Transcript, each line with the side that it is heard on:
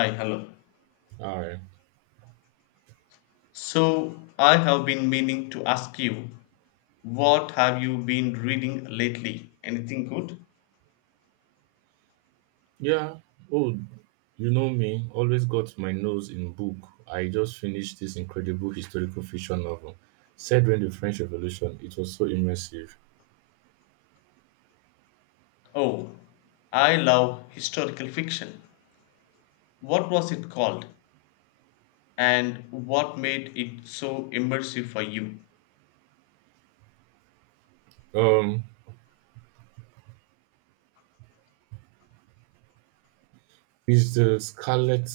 left: Hi, hello.
right: All right.
left: So, I have been meaning to ask you, what have you been reading lately? Anything good?
right: Yeah. Oh, you know me. Always got my nose in book. I just finished this incredible historical fiction novel set during the French Revolution. It was so immersive.
left: Oh, I love historical fiction. What was it called? And what made it so immersive for you?
right: Um, is the Scarlet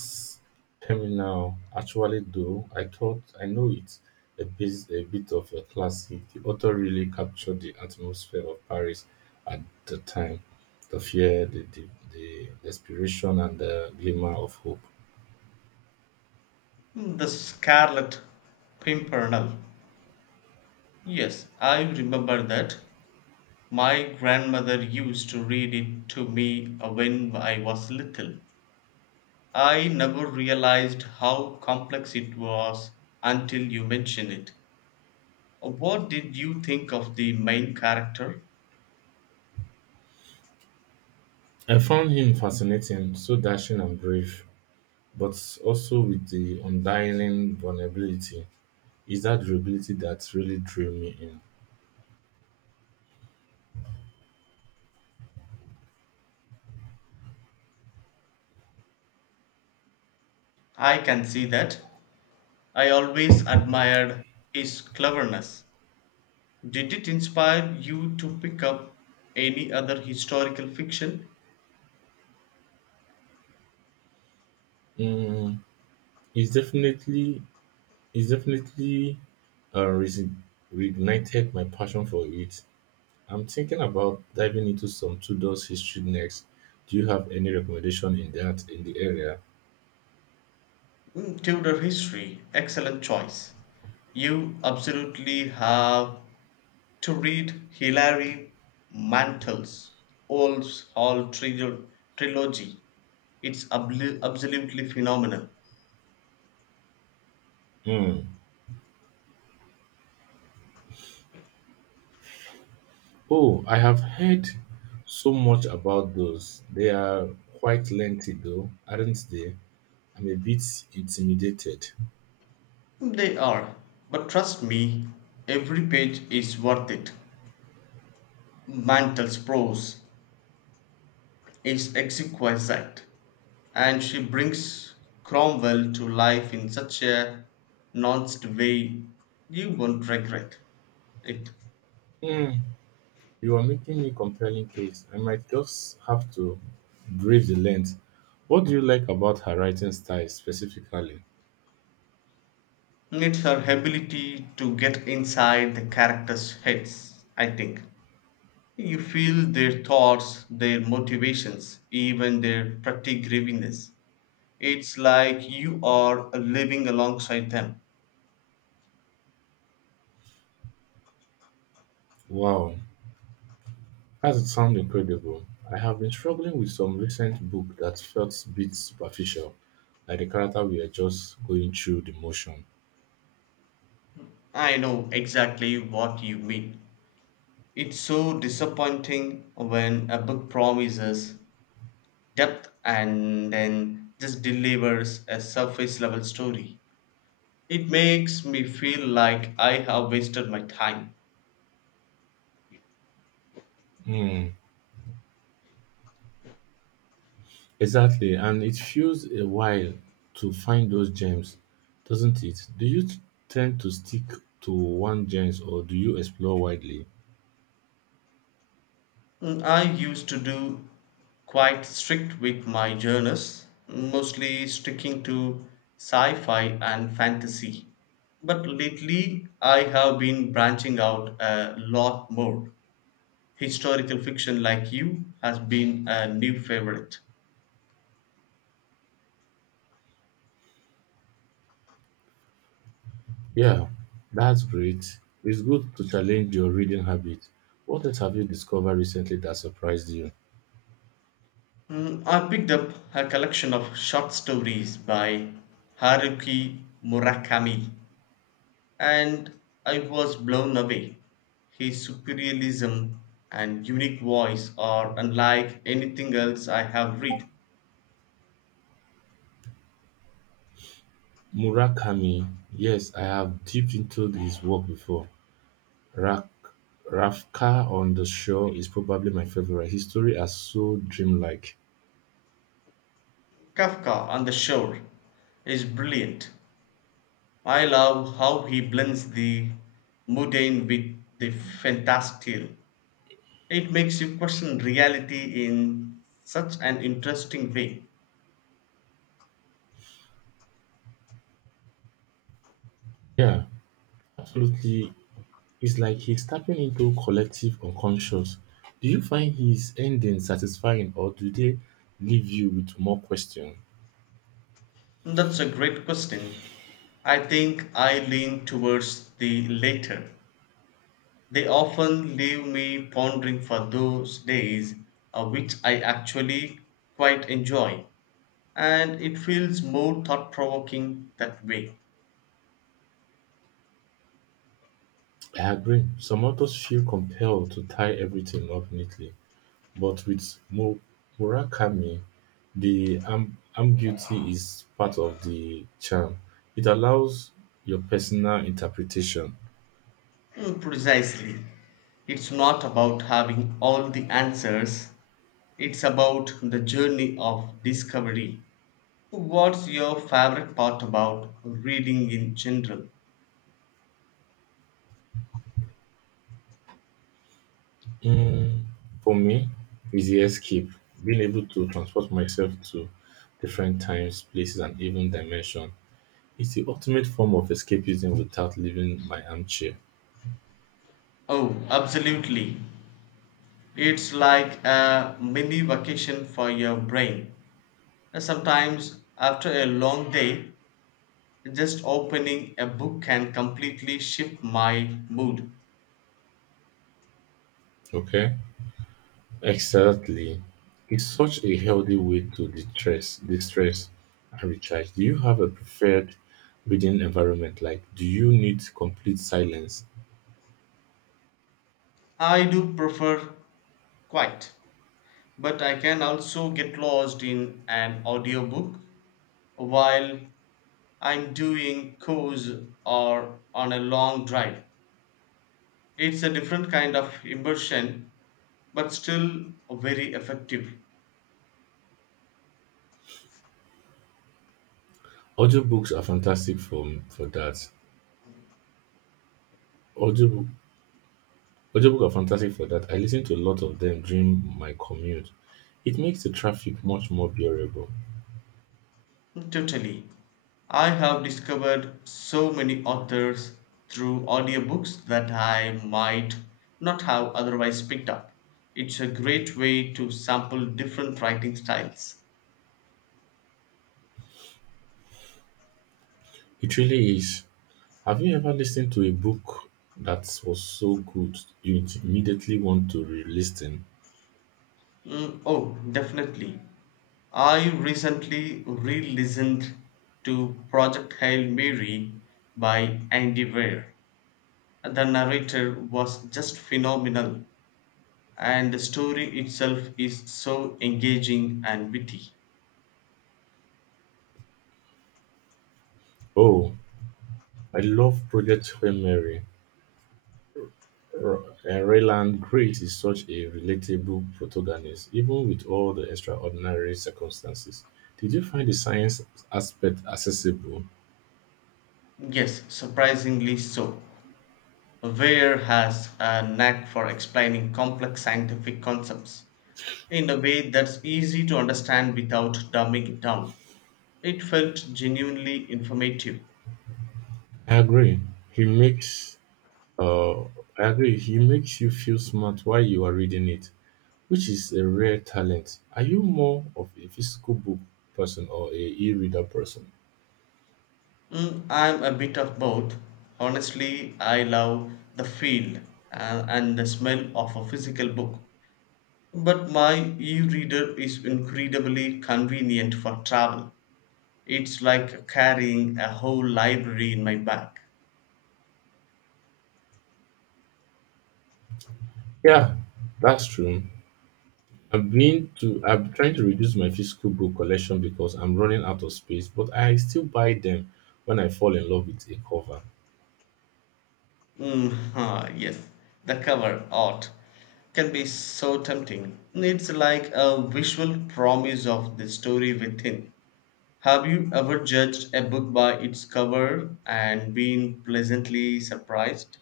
right: Terminal actually though? I thought I know it. A bit of a classic. The author really captured the atmosphere of Paris at the time, the fear, the desperation, and the glimmer of hope.
left: Hmm, The Scarlet Pimpernel. Yes, I remember that. My grandmother used to read it to me when I was little. I never realized how complex it was until you mentioned it. What did you think of the main character?
right: I found him fascinating, so dashing and brave, but also with the undying vulnerability. Is that durability that really drew me
left: I can see that. I always admired his cleverness. Did it inspire you to pick up any other historical fiction?
right: in. It's definitely, it's definitely uh, resi- reignited my passion for it. I'm thinking about diving into some Tudor's history next. Do you have any recommendation in the area?
left: Mm, Tudor history, excellent choice. You absolutely have to read Hilary Mantel's Wolves Hall trilogy. It's absolutely phenomenal.
right: Mm. Oh, I have heard so much about those. They are quite lengthy, though, aren't they? I'm a bit intimidated.
left: They are, but trust me, every page is worth it. Mantel's prose is exquisite, and she brings Cromwell to life in such a nuanced way you won't regret it.
right: Hmm. You are making a compelling case. I might just have to brave the length. What do you like about her writing style specifically?
left: It's her ability to get inside the characters' heads, I think. You feel their thoughts, their motivations, even their petty grievances. It's like you are living alongside them.
right: Wow, that sounds incredible. I have been struggling with some recent book that felt a bit superficial, like the character we are just going through the motion.
left: I know exactly what you mean. It's so disappointing when a book promises depth and then just delivers a surface level story. It makes me feel like I have wasted my time.
right: Hmm. Exactly, and it feels a while to find those gems, doesn't it? Do you tend to stick to one gems or do you explore widely?
left: Mm, I used to do quite strict with my journals, mostly sticking to sci fi and fantasy. But lately, I have been branching out a lot more. Historical fiction, like you, has been a new favorite.
right: Yeah, that's great. It's good to challenge your reading habit. What else have you discovered recently that surprised you?
left: Mm, I picked up a collection of short stories by Haruki Murakami and I was blown away. His surrealism and unique voice are unlike anything else I have read.
right: Murakami. Yes, I have dipped into his work before. Rak- Rafka on the Shore is probably my favorite. His story are so dreamlike.
left: Kafka on the Shore is brilliant. I love how he blends the mundane with the fantastical. It makes you question reality in such an interesting way.
right: Yeah, absolutely. It's like he's tapping into collective unconscious. Do you find his endings satisfying or do they leave you with more questions?
left: That's a great question. I think I lean towards the latter. They often leave me pondering for those days, which I actually quite enjoy, and it feels more thought provoking that way.
right: I agree. Some authors feel compelled to tie everything up neatly, but with Murakami, the ambiguity is part of the charm. It allows your personal interpretation.
left: Mm, precisely. It's not about having all the answers, it's about the journey of discovery. What's your favorite part about reading in general?
right: Mm, for me, it's the escape. Being able to transport myself to different times, places, and even dimension. It's the ultimate form of escapism without leaving my armchair.
left: Oh, absolutely. It's like a mini vacation for your brain. And sometimes, after a long day, just opening a book can completely shift my mood.
right: Okay? Exactly. It's such a healthy way to distress and recharge. Do you have a preferred reading environment? Like, do you need complete silence?
left: I do prefer quiet, but I can also get lost in an audiobook while I'm doing chores or on a long drive. It's a different kind of immersion, but still very effective.
right: Audiobooks are fantastic for that. Audio, Audiobook are fantastic for that. I listen to a lot of them during my commute. It makes the traffic much more bearable.
left: Totally. I have discovered so many authors through audiobooks that I might not have otherwise picked up. It's a great way to sample different writing styles.
right: It really is. Have you ever listened to a book that was so good you immediately want to re-listen?
left: Mm, oh, definitely. I recently re listened to Project Hail Mary by Andy Weir. The narrator was just phenomenal, and the story itself is so engaging and witty.
right: Oh, I love Project Hail Mary. Rayland Grace is such a relatable protagonist, even with all the extraordinary circumstances. Did you find the science aspect accessible?
left: Yes, surprisingly so. Ware has a knack for explaining complex scientific concepts in a way that's easy to understand without dumbing it down. It felt genuinely informative.
right: I agree. He makes Uh, I agree. He makes you feel smart while you are reading it, which is a rare talent. Are you more of a physical book person or a e-reader person?
left: Mm, I'm a bit of both. Honestly, I love the feel and the smell of a physical book, but my e reader is incredibly convenient for travel. It's like carrying a whole library in my bag.
right: Yeah, that's true. I'm trying to reduce my physical book collection because I'm running out of space, but I still buy them when I fall in love with a cover.
left: Mm, huh, yes, the cover art can be so tempting. It's like a visual promise of the story within. Have you ever judged a book by its cover and been pleasantly surprised?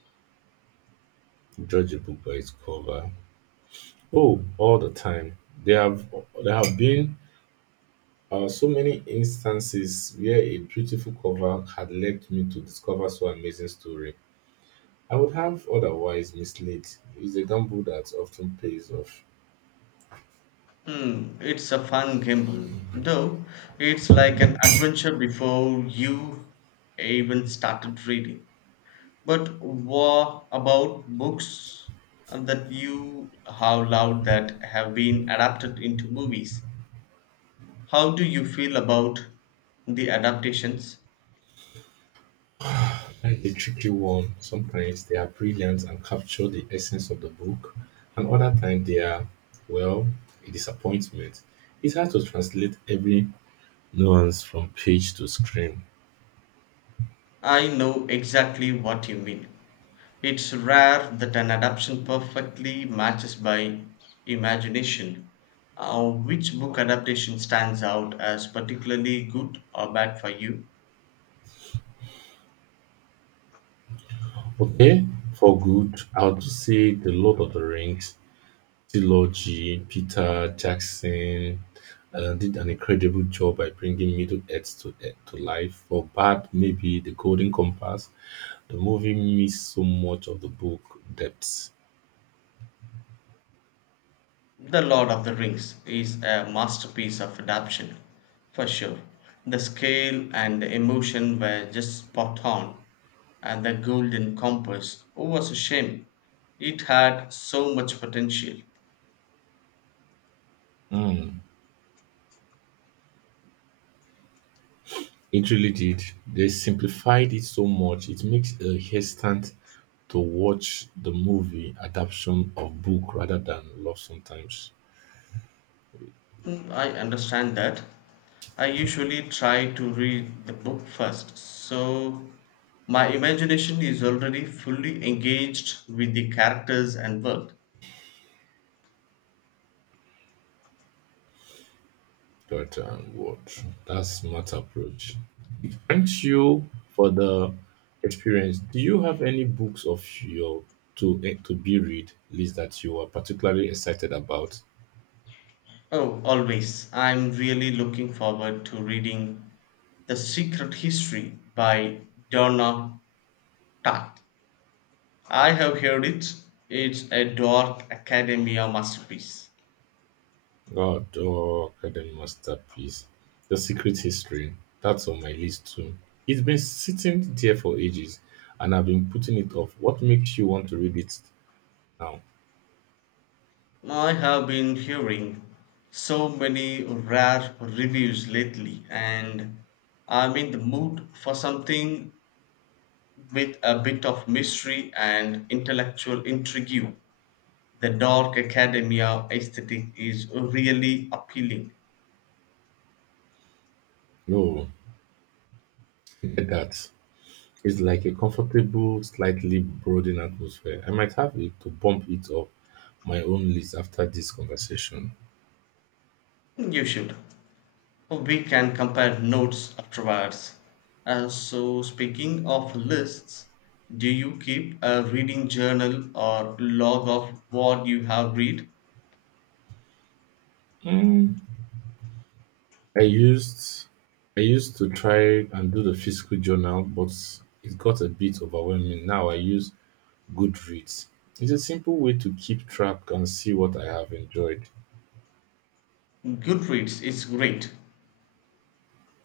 right: Judge a book by its cover. Oh, all the time. There have there have been so many instances where a beautiful cover had led me to discover so amazing story. I would have otherwise misled. It's a gamble that often pays off.
left: Hmm, it's a fun gamble, though it's like an adventure before you even started reading. But what about books that you have loved that have been adapted into movies? How do you feel about the adaptations?
right: Like a tricky one. Sometimes they are brilliant and capture the essence of the book, and other times they are, well, a disappointment. It's hard to translate every nuance from page to screen.
left: I know exactly what you mean. It's rare that an adaptation perfectly matches by imagination. Which book adaptation stands out as particularly good or bad for you?
right: Okay, for good, I'll just say The Lord of the Rings, t Peter Jackson did an incredible job by bringing Middle Earth to life. For bad, maybe The Golden Compass, the movie missed so much of the book depth.
left: The Lord of the Rings is a masterpiece of adaptation, for sure. The scale and the emotion were just spot on, and the Golden Compass was a shame. It had so much potential.
right: Mm, it really did. They simplified it so much. It makes a hesitant to watch the movie adaptation of book rather than love sometimes.
left: Hmm, I understand that. I usually try to read the book first, so my imagination is already fully engaged with the characters and world.
right: But what? That's smart approach. Thanks you for the experience. Do you have any books of your to be read list that you are particularly excited about?
left: Oh, always. I'm really looking forward to reading The Secret History by Donna Tartt. I have heard it. It's a dark academia masterpiece.
right: God, oh, Academy masterpiece, The Secret History. That's on my list too. It's been sitting there for ages, and I've been putting it off. What makes you want to read it now?
left: I have been hearing so many rare reviews lately, and I'm in the mood for something with a bit of mystery and intellectual intrigue. The dark academia aesthetic is really appealing.
right: No, get that. It's like a comfortable, slightly brooding atmosphere. I might have it to bump it up my own list after this conversation.
left: You should. Well, we can compare notes afterwards. So, speaking of lists, do you keep a reading journal or log of what you have read?
right: Mm, I used I used to try and do the physical journal, but it got a bit overwhelming. Now I use Goodreads. It's a simple way to keep track and see what I have enjoyed.
left: Goodreads is great.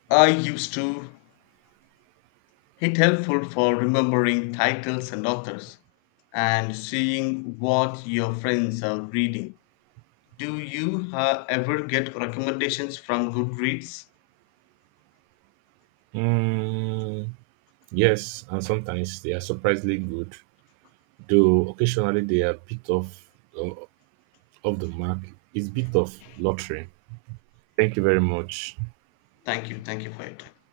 left: I used to. It helpful for remembering titles and authors and seeing what your friends are reading. Do you ever get recommendations from Goodreads?
right: Mm, yes, and sometimes they are surprisingly good, though occasionally they are a bit off uh, off the mark. It's a bit of lottery. Thank you very much.
left: Thank you. Thank you for your time.